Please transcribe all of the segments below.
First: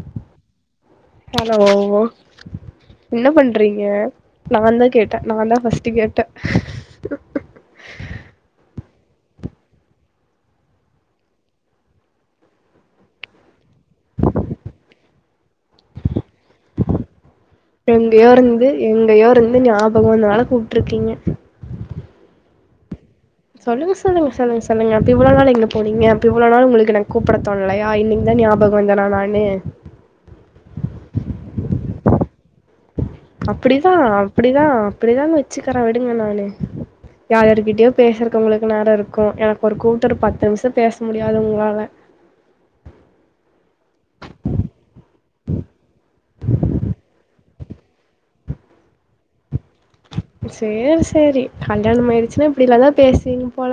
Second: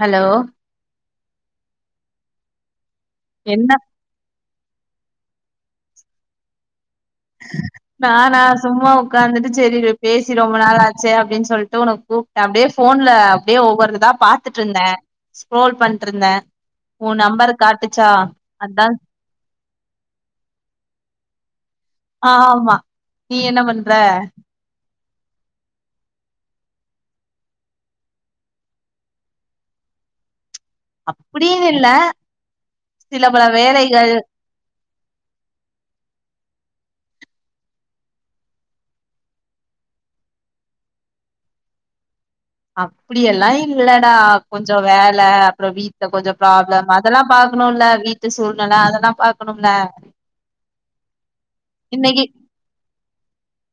hello hello என்ன பண்றீங்க நான் தான் கேட்டேன் நான் தான் ஃபர்ஸ்ட் கேட்டேன் நானான் சும்மா உட்காந்துட்டு செரி பேசி ரொம்ப நாள் ஆச்சு அப்படின்னு சொல்லிட்டு உன கூப்பிட்டன் அப்படியே போன்ல அப்படியே ஒவ்வொருதான் பாத்துட்டு இருந்தேன் ஸ்க்ரோல் பண்ணிட்டு இருந்தேன் உன் நம்பர் காட்டுச்சா எங்கயோ இருந்து அதான் எங்கயோ இருந்து ஞாபகம் வந்தனால கூப்டுருக்கீங்க ஆஹ் ஆமா நீ என்ன பண்ற சொல்லுங்க சொல்லுங்க சொல்லுங்க சொல்லுங்க இப்போ இவ்ளோ நாள் எங்க போனீங்க இப்ப இவ்ளோ நாள் உங்களுக்கு எனக்கு கூப்பிட தொன்னாலையா இன்னைங்கதான் ஞாபகம் வந்தனா நானு அப்படினு இல்ல சில பல அப்படிதான் வேலைகள் அப்படிதான் அப்படிதான் வச்சுக்கறேன் விடுங்க நானு யார்ருக்கிட்டயோ பேசறக்கவங்களுக்கு நேரம் இருக்கும் எனக்கு ஒரு கூட்டுஒரு பத்து நிமிஷம் பேச முடியாது உங்களால அப்படியெல்லாம் இல்லடா கொஞ்சம் வேலை இருக்கணும் வீட்டு சூழ்நிலை அதெல்லாம் பா னுல சேரி சேரி கல்யாணம் இன்னைக்கு ஆயிடுச்சுன்னா இப்படிலாம் தான் பேசுவீங்க போல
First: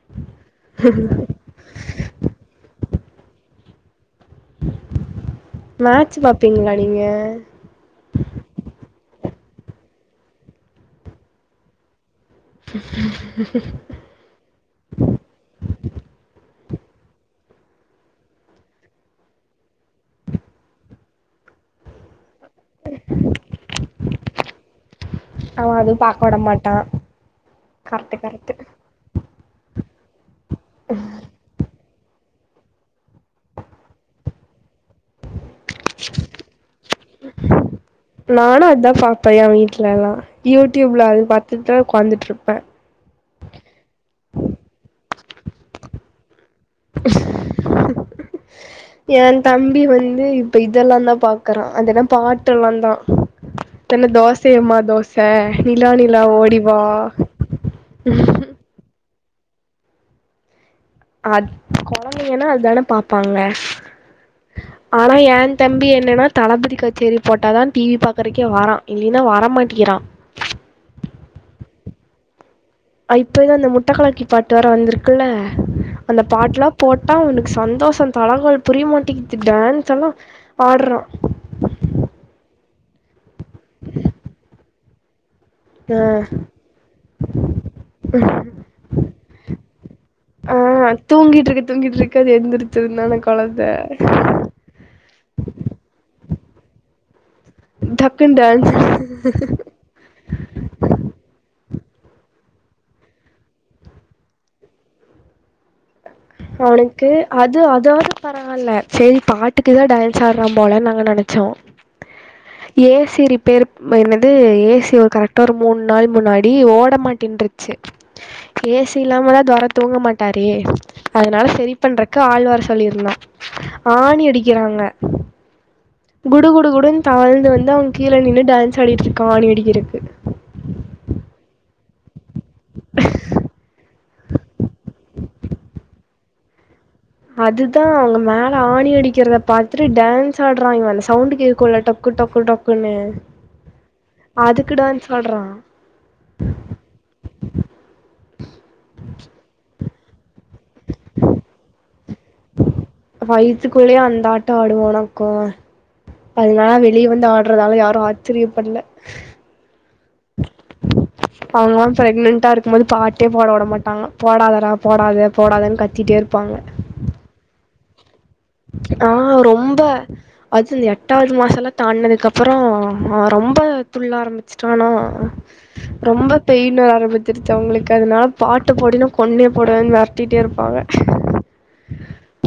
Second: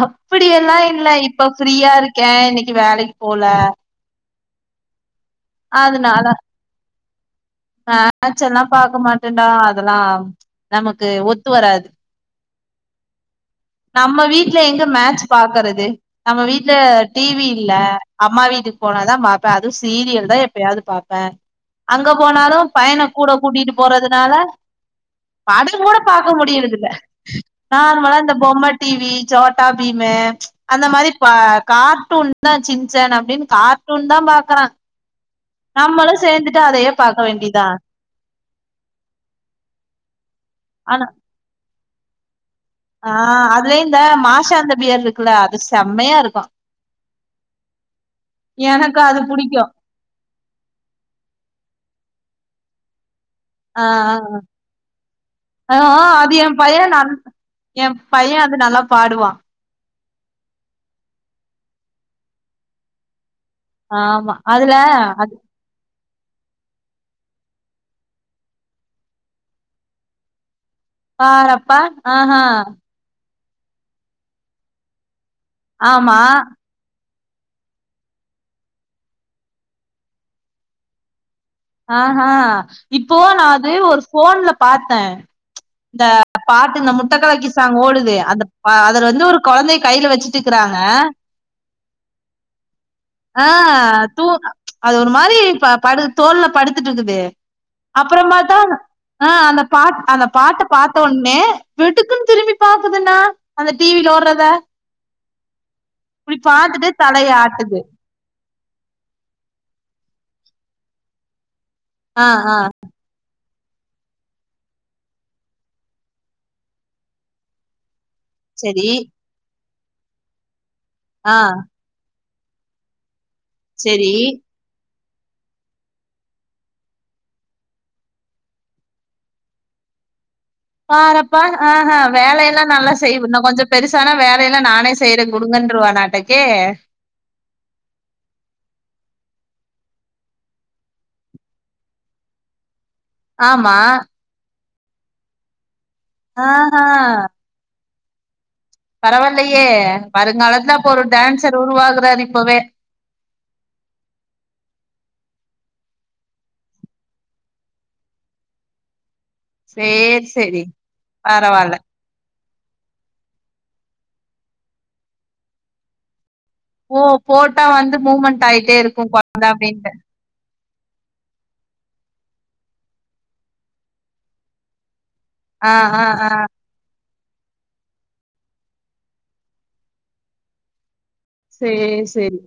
அப்படியலாம் இல்ல இப்ப ஃப்ரீய இருக்கேன் இன்னை வேலைக்கு போல சடும் அதனால மேட்ச்ல்லாம் பாக்க மாட்டேன் அதெல்லாம் நமக்கு ஒத்து வராது உம்கு நம்ம வீட்டுல எங்க மேட்ச பாக்குறது நம்ம வீட்டுல டிவி இல்ல அம்மா வீட்டுக்கு போனதான் பாப்பேன் அதுவும் சீரியல் தான் எப்பயாவது பாப்பேன் அங்க போனாலும் பையனா கூட கூட்டிட்டு போறதுனால அவ படம் கூட அதுவு பாக்க விட மாட்டா முடியறதுலா கரெக்ட் நார்மலா இந்த கரெக்ட் பொம்மட்டிவி சோட்டா பீம் பீம்மு அந்த மாதிரி கார்ட்டூன் தான் சின்சன் அப்படின்னு கார்ட்டூன் தான் பாக்குறான் நம்மளும் சேர்ந்துட்டு அதையே பாக்க வேண்டியதுதன் நானும் அதான் பாப்பேன் என் வீட்லலாம் ஆனா யூடியூப்ல அது பாத்துட்டு உட்காந்துட்ருப்பேன் ஆ இல்ல அது செம்மையா இருக்கும் எனக்கு அது என் புடிக்கு தம்பி வந்து இப்ப இதெல்லாம் தான் பாக்குறான் அதென பாட்டுல்லா தான் ஆ தன்ன தோசையம்மா தோசை ஆ நிலா ஆ நிலா அது என் பைய ஓடிவா நல் எ பைய அது நல்லா பாடுவா ஆ அது கெழந்தைங்கன்னா அதானே பாப்பாங்க ஆம்மா அதுல ஆனா எ அத் தம்பி என்னன்னா தளபதி கச்சேரி போட்டாதான் டிவி பாக்குறக்கே வரான் இல்லலைன்னா வரமாட்டேங்கிறா பாறப்பா ஆஹ்ஹ் இப்போதான் அந்த முட்டை கலக்கி பாட்டு வேர வந்திருக்குல்ல ஆமா அந்த பாட்டுல்லாம் போட் அதான் அவனுக்கு சந்தோஷம் தலைகல் புரியமாட்டிங்குது டான்ஸ் எல்லாம் ஆடுறான் ஆஹஹ் இப்போ நான் அது ஒரு போன்ல பாத்தேன் இந்த பாட்டு இந்த முட்டை கலக்கி சாங் ஓடுது அந்த அதுல வந்து ஒரு குழந்தைய கையில வச்சுட்டு ஆ இருக்கிறாங்க தூங்கிட்டு இருக்கு தூங்கிட்டு இருக்கு அது எழுந்திரிச்சிருந்தான குழந்த ஆஹ் தூ அது ஒரு மாதிரி ப படு தோல்ல படுத்துட்டு இருக்குது அப்புற டக்குன்னு பாத்தா டான்ஸ் ஆஹ் அந்த பா அந்த பாட்ட பாத்த ஒனே வெடுக்குன்னு திரும்பி ப் பாக்குதுண்ணா அந்த டிவில ஓடுறத இப்டி பாத்துட்டு அவனுக்கு தலைய அது ஆட்டுது அதாவது பத் ஆ அதலாஇல சரி பாட்டுக்குதான் டயன்ஸ் ஆடுற போலன்னு நாங்க நெனச்சோம் ஆஹ் ஆஹ் பேர் என்னது ஏசி ஒரு கரெக்டா ஒரு மூணு நாள் முன்னாடி ஓட மாட்டேன்ருச்சு செரி ஏஸ்ஸி இல்லாமலாதெரத் தூங்க மாட்டாரே ஆ அதனால்லா சரி பண்ற க்காஆழ்வர் சொல்லிருந்தா செரி ஆனி அடிக்கிறாங்க [inaudible] குடு குடு குடுன்னு தாழ்ந்து வந்து அவன் கீழே நின்று டான்ஸ் ஆடிட்டு இருக்கான்னு இடிக்க இருக்கு பாறப்பா ஆஹ் ஆஹ் வேலையெல்லாம் நல்லா செய்து இன்னு கொஞ்சம் பெருசான வேலையெல்லாம் நானே செய்யறேன் குடுங்கன்டுருவான் ஆட்டூக் ஏ அதுதான் அவங்க மேல ஆணி அடிக்கிறதை பாத்துட்டு டான்ஸ் ஆடுறா இவன் அந்த சவுண்ட் கேட்குல டக்கு டக்கு ட பொன்னு ஆமா அதுக் டக்கு டான்ஸ் ஆடுறா ஆஹ் ஹ் பரவால்லையே வருங்காலத்துல இப்ப ஒரு டான்சர் உருவாகறாரு இப்பவே வைய்த்துக்குள்ளயே அந்த ஆட்டம் ஆடுவானாங் கா அதனாலா வெளியே வந்து ஆடுறதால யாரு ஆச்சரிய படல சேரி சேரி பரவால அவங்கல்லா பிரெக்னன்டா இருக்கும்போது பாட்டே போட விட மாட்டாங்க போடாதடா போடாத போடாததுன்னு கத்திட்டே இருப்பாங்க ஓ போட்டா வந்து மூமெண்ட் ஆயிட்டே இருக்கு ஆ கொழந்த ரொம்ப அப்டின்ட்டு அது இந்த எட்டாவது மாச எல்லா தாண்டுனது அதுக்கப்புரோ ரொம்ப துள்ள ஆரம்பிச்சிட்டான்னா ஆ ஆ ஆ ரொம்ப பெயினு ஆரம்பிச் திருச்சவங்களுக்கு அதனால பாட்டு போடினா கொன்னே போடுவேன்னு மெரட்டிட்டே இருப்பாங்க சேரி சேரி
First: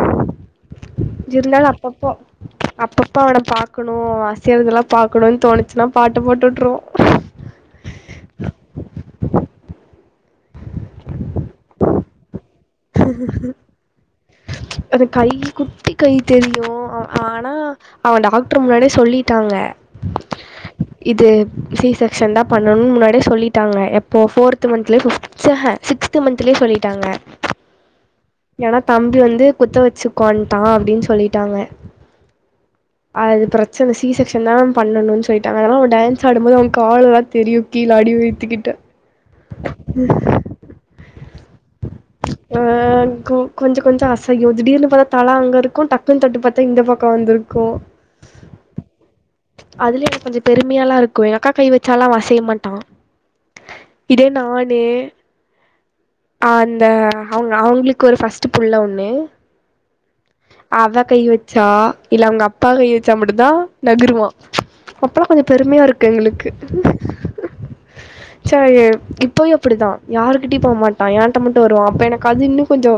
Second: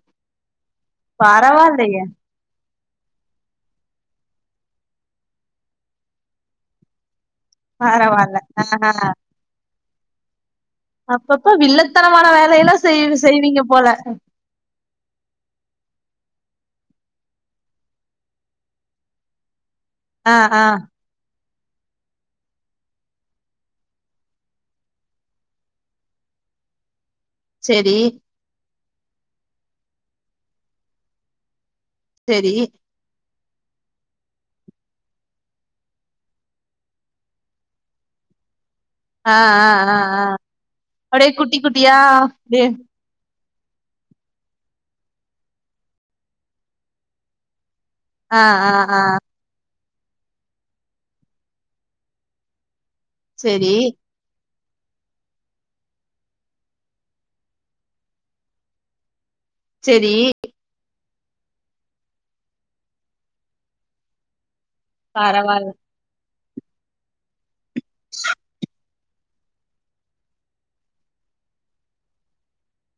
பரவாயில்லயே அப்பப்பா அவன பாக்கணு அசையறதெல்லா பாக்கணுன்னா தோணிச்சுன்னா பாட்டு போட்டு உட்றுவோ பரவால்ல ஹஹ அப்பப்ப வில்லத்தனமான வேலையெல்லா செய் செய்வீங்க போல அது கை குட்டி கை தெரியு ஆனா அவன் டாக்டர் முன்னாடியே சொல்லிட்டாங்க ஆஹ ஆஹ இது சி செக்ஷன் தான் பண்ணணும்னு முன்னாடியே சொல்லிட்டாங்க எப்போ போர்த் மந்த்தலயே பிப ஆஹ சிக்ஸ்த் மந்த்லே சொல்லிட்டாங்க சேரி ஏன்னா தம்பி வந்து குத்த வச்சுக்கோன்ட்டா அப்பிடின்னு சொல்லிட்டாங்க சேரி அது பிரச்சனை சி செக்ஷன் தான் பண்ணணும்ன்னனு சொல்லிட்டாங்க அதனால அவன் டான்ஸ் ஆடும்போது அவன் காளு எல்லா தெரியு கீழ் அடி வைத்துக்கிட்ட ஹ ஹ ஹ ஹ அப்டே குட் குட்டி குட்டியா அப்டியே கொஞ்சம கொஞ்ச அசையு திடீர்னு பார்த்தா தலா அங்க இருக்கு டக்குன்னு தட்டு பாத்தா இந்த பக்க வந்திருக்கு ஹ ஹ ஹ அதுலய இப்ப கொஞ்ச பெருமையாலா இருக்கு எங்க அக்கா கை வச்சாலா அவ அசைய மாட்டா சேரி பேல் ஆ அந்த அவுங்க அவுங்களுக்கு ஒரு ஃபஸ்ட்டு புள்ள ஒண்ணு சேரி அதா கை வச்சா இல்ல அவுங்க அப்பா கை வச்சா மட்டு்தா நகுருவா அப்பல்லா கொஞ்ச பரவால்ல பெருமையா இருக்கு எங்களுக்கு [inaudible] சரி ப் இப்பயு அப்புடிதா யாருக்கிட்டி போக மாட் ஹ ஏண்ட மட்டு வருவான் அப்ப அது இன்னு கொஞ்ச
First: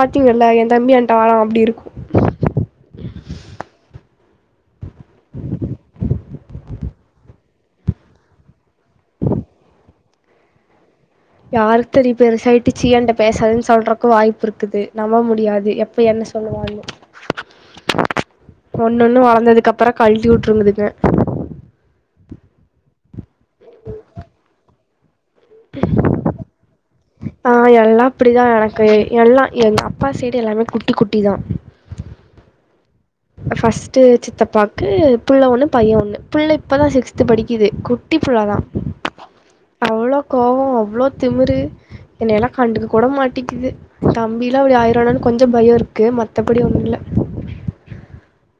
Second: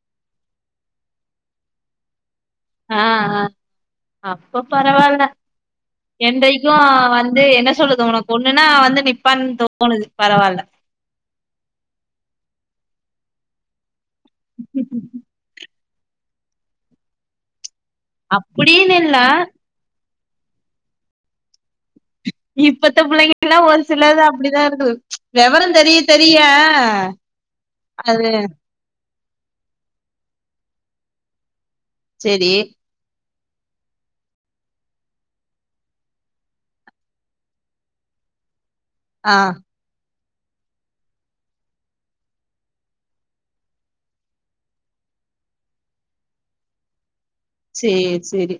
பாத்தீங்கல்ல எந் தம்பியங்கிட்ட வாரா அப்டி இருக்கு அப் பப் பரவாயில்ல என்றைக்கு வந்து என்ன சொல்லுது உனக்கு ஒண்ணுன்னா வந்து நிப்பான்னு தோணுது பரவால்ல யாருக்கு தெரியு பெருசாயிட்டு சீயான்ட்ட பேசாதுன்னு சொல்ற க்கு வாய்ப்பு இருக்குது நம்ப முடியாது எப் இப்ப என்ன சொல்லுவான்னு அப்டின்னு ஒன்னு இல்ல ஒண்ணு வளர்ந்ததுக்கு அப்புறம் கல்ட்டி உட்டுவந்திருக்க இப்பத்த பிள்ளைங்க எல்லா ஒரு சிலது அப்டிதா இருக்குது வெவரம் தெரிய தெரிய ஆஹ் எல்லாம் அது அப்படிதான் எனக்கு எல்லாம் எங்க அப்பா செய்டு எல்லாம் ஆமே குட்டி குட்டி தான் செரி ஃபர்ஸ்ட்ட் சித்தப்பாக்கு புள்ளை ஒண்ணு பையன் ஒண்ணு புள்ளை இப்பதான் சிக்ஸ்த் படிக்குது குட்டி புள்ளாதான் ஆ கோவோ அவ்ளோ திமுறு என்னையெல்லா கண்டுக்க கூட மாட்டிங்குது தம்பில்லா அப்டி ஆயிருவானோனு கொஞ்ச பயோ இருக்கு மத்தபடி ஒண்ணு இல்ல சேரி சேரி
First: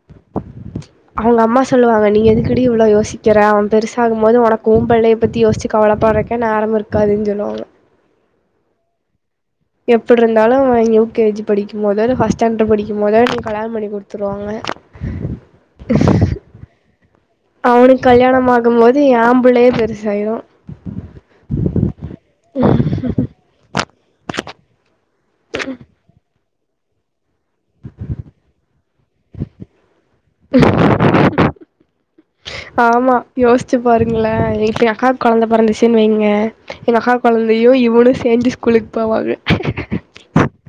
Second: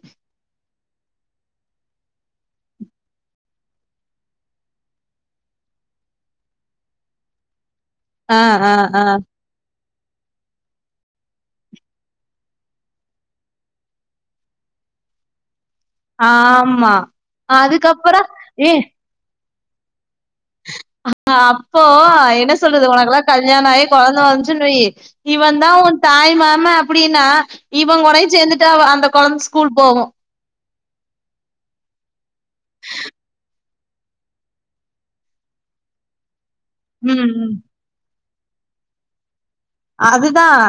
அவங்க அம்மா சொல்லுவாங்க நீ எதுக்குடி இவ்வளவு யோசிக்கிற அவ பெருச ஆகும்போது உனக்கு உம்புள்ளைய பத்தி யோசிச்சி கவலைப்படுறக்கே நேரம் இருக்காதுன்னு சொல்லுவாங்க ஆஹ் ஆஹ் ஆஹ் எப்டி இருந்தாலு யூ கே ஜி படிக்கும் போதோ இல்ல ஃபஸ்ட் ஸ்டாண்டர்ட் படிக்கும் போதோ என்ன கல்யாணோ பண்ணி குடுத்துருவாங்க ஆஆமா அவனுக்கு கல்யாணம் ஆகும் போது ஏம்புள்ளய சரி ஆ அப்போ என்ன சொல்றது உனக்கெல்லா கல்யாணோ ஆயி போனு வந்த்ச்சுனு வையி இவந்தா ஒன் தாய் மா ம்ம அப்படின்னா இவங்கூடயு சேந்துட் த்த அந்த கொழந்த ஸ்கூல் போகு ம் ஆமா யோசிச்சு பாருங்களே இப்ப எங்க அக்காக்கு கொழந்த பொறந்துச்சினு வைங்க எங்க அக்கா ம் கொழந்தையு இவனு சேந்து ஸ்கூலுக்கு போவாங்க அதுதான்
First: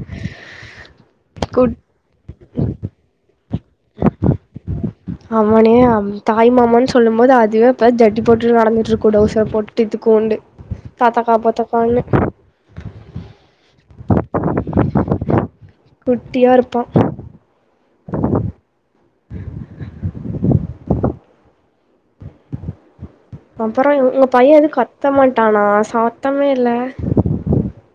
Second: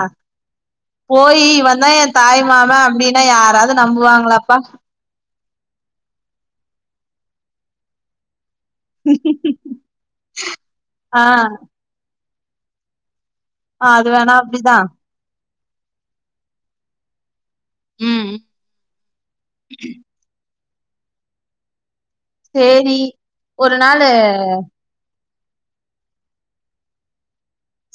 போயி கூட் வந்தா என் தாய் மாமன் அப்படின்னா யாராவது து நம்புவாங்களாப்பா அவனே அம் தாய்மாமன்னு சொல்லும் போது அதுவே அப்பதா ஜட்டி போட் [unintelligible] நடந்துட்ருக்கு டவுசர் போட்டுட்டு இத்துக்கூண்டு ஆ தத்தக்கா புத்தக்கான்னு ஆஹ் அது வேணா அப்டிதா குட்டியா இருப்போ உம் சேரி ஒரு அப்பறம் நாளு உங்க பையன் எதுவும் கத்த மாட்டேன் ட்டானா சாத்தமே இல்ல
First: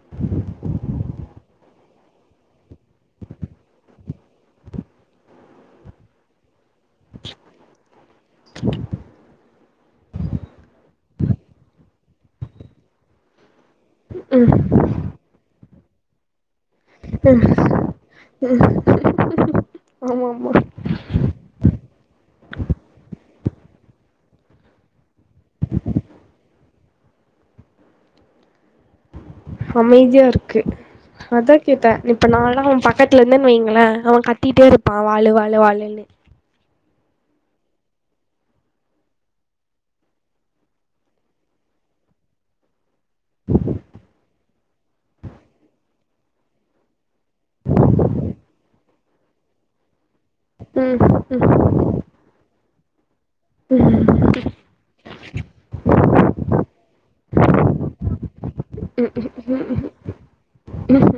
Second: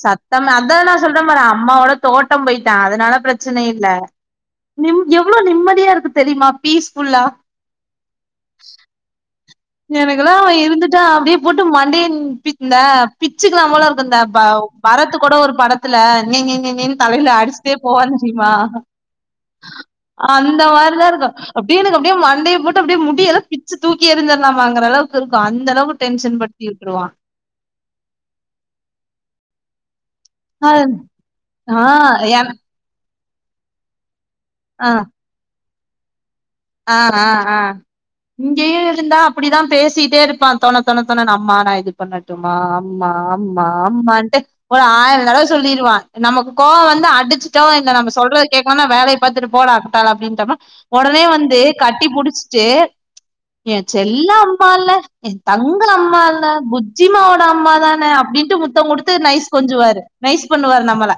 சத்தம் அதான் நான் சொல்றேன் மாறேன் அம்மாவோட தோட்டம் போயிட்டோன் அதனால பிரச்சனை இல் நிம் எவ்வளோ நிம்மதியா இருக்கு தெரியுமா பீஸஃபுல்லா எனக்குெல்லாம் இருந்துட்டா அப்டியே போட்டு மண்டயன் பிந்த க்கலாமல இருக்கு இந்த பரத்து கூட ஒரு படத் [inaudible] நீ நீன் தலையில அடிச்சிட்டே போவான்னு தெரியுமா ஆமா ஆமா அந்த மாரிதான் இருக்கும் அப்டியே எனக்கு அப்டியே மண்டயை போட்டு அப்டியே முடிய எல்லாம் பிச்சு தூக்கி இருந்தடலாமாங்கற அளவுக்கு இருக்கும் அந்த அளவுக்கு டென்ஷன் படுத்திட்டுருவான் அமைதி இருக்கு அதான் ஆ கேட்டான் இப்ப என் நான பக்க [inaudible] வைங்களா அவன் க கட்டிட்டட்டே ஆ இருப்பான் வாழ வாழ வாழ இனை ஆ ஆ ஆ இங்கேயும் இருந்தா அப்டிதான் பேசிட்டே இருப்பான் தண தணை தண ந அம்மா நான இது பண்ணட்டுமா ஆமா ஆமா ஆமான்ட்டு ஒரு ஆயிரம் நடவ சொல்லிருவான் நமக்கு கோவம் வந்து அடுத் இந்த நம்ம சொல்றது கேக்கும்னா வேல பிர போட ஆட்டா அப்டின்னு ம் உடனே ம் வந்து கட்டி புடிச்சிட்டு என் செல்ல அம்ம இல்ல என் தங்க அம்மா இல்ல புஜிமாவோட அம்மாதானே அப்டின்ட்டு முத்தம் கொடுத்து நைஸ் கொஞ்சுவாரு நைசு பண்ணுவாரு நம்மள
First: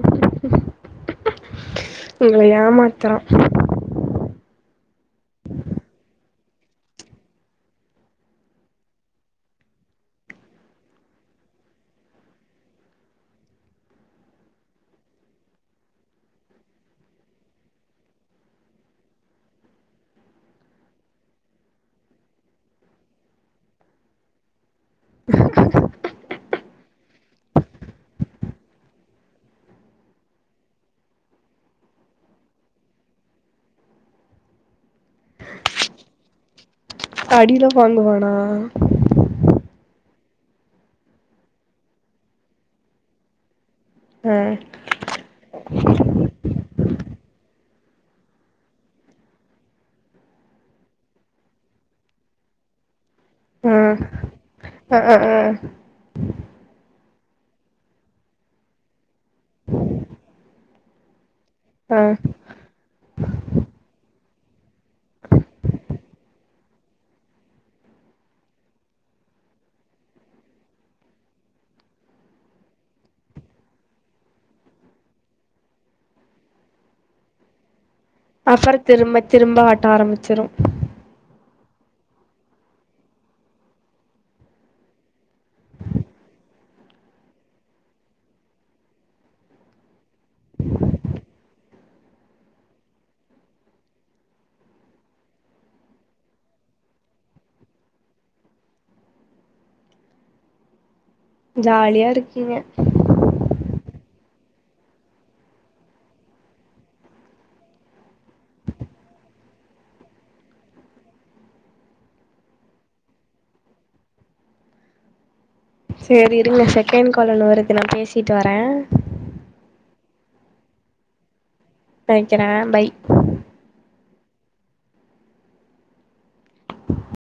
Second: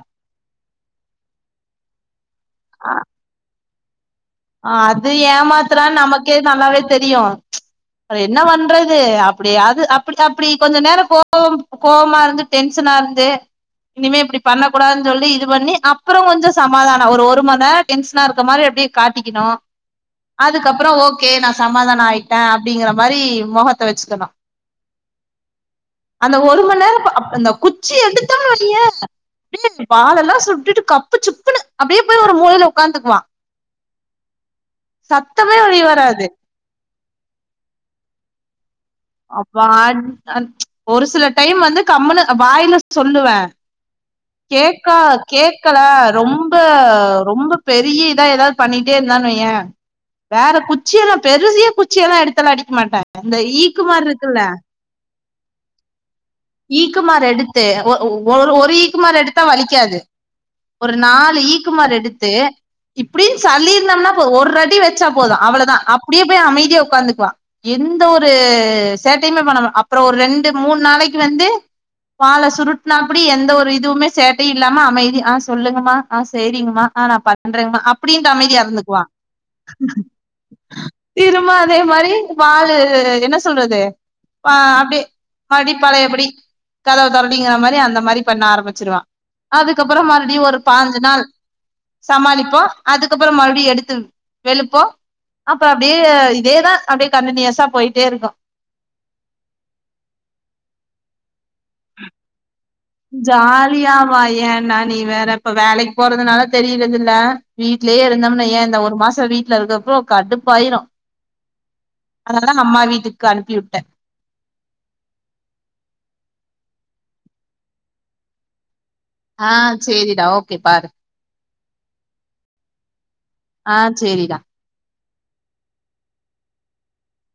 உங்கள ஏமாத்துற ஆம் அது ஏமாத்தான் நமக்கு நல்லாவே தெரியும் என்ன பண்றது அப்டி அ அ அப்டி கொஞ்ச நேரம் கோம் கோபமா இருந்து டென்ஷனா இருந்து இனிமே இப்டி பண்ணக்கூடாது சொல்லி இது பண்ணி அப்பறம் கொஞ்சம் சமாதானம் ஒரு ஒரு மணி நேரம் டென்ஷனா இருக்க மாரி அப்டியே காட்டிக்கணும் அதுக்கப்பறம் ஓகே நான சமாதானம் ஆயிட்டேன் அப்டிங்கிற மாரி முகத்தை வச்சுக்கணும் அந்த ஒரு மணி நேரம் குச்சி எடுத்தோம் பாலெல்லாம் சுட்டுட்டு கப்பு சுப்பு அப்டியே போய் ஒரு மூயில உட்காந்துக்குவான் சத்தமே வெளி வராது அடியில வாங்குவானா அப்ப ஒரு சில டைம் வந்து கம்மனு வாயில சொல்லுவேன் ஆ கேக்கா கேக்கல ரொம்ப ரொம்ப பெரிய இதா ஏதாவது பண்ணிட்டே இருந்தன்னு வையேன் வேற குச்சி எல்லாம் பெரிய குச்சிலாம் எடுத்து அடிக்க மாட்டேன் அந்த ஆ ஈக்குமார் இருக்குல்ல ஆ ஆ ஈக்குமாார் எடுத்து ஒரு ஈக்குமார் எடுத் த வலிக்காது ஒரு நாள் ஈக்குமார் ஆ எடுத்து இப்டின்னு சல்லிருனொம்ன [unintelligible] ஒரு அடி வச்சா போது அவ்ளதா அப்படியே போய் அமைதியா உக்காந்துக்குவா எந்த ஒரு சேட்டையுமே பண்ணமா அப்புற ஒரு ரெண்டு மூணு நாளைக் வந்து வாழ சுருட்டனாப்படி எந்த ஒரு இதுவுமே சேட்டை இல்லாம அமைதி அ சொல்லுங்கமா அ சரிங்கமா அ பண்றேங்கம அப்ப அப்டின்னு அப்புறோ அமைதியருந்துக்குவான் திரும்ப திரும்ப ஆட்ட ஆரம்பிச்சிரு திரும்ப அதே மாரி வாலு என்ன சொல்றது அப்டிய படி பழயபடி கதவ தொறடிங்கற மாரி அந்த மாரி பண்ண ஆரம்பிச்சிருவா அதுக்கப்றோ மறு அப்டி ஒரு பாஞ்சு நாள் சமாளிப்போம் அதுக்கப்புறம் மறுபடியும் எடுத்து வெளுப்போம் அப்பறம் அப்டியே இதேதான் அப்டியே கன்டினியூஸா போயிட்டேருக்கும் ஜாலியா இருக்கீங்க ஜாலியவா ஏன்னா நீ வேற இப்ப வேலக்கு போறதுனால தெரியறதுல்ல வீடலயே இருந்தோம்னு வையேன் இந்த ஒரு மாசம் வீட்டுல இருக்கரப்போ கடுப்பாயிரும் அதனாலான் அம்மா வீட்டுக்கு அனுப்பி விட்டேன் செரி இருங்க செகண்ட் கால்ல வருது நான பேசிட்டு வரேன் ஆஹ் செரிடா ஓகே பாரு க்கிறேன் பாய் ஆ சேரிடா [unintelligible]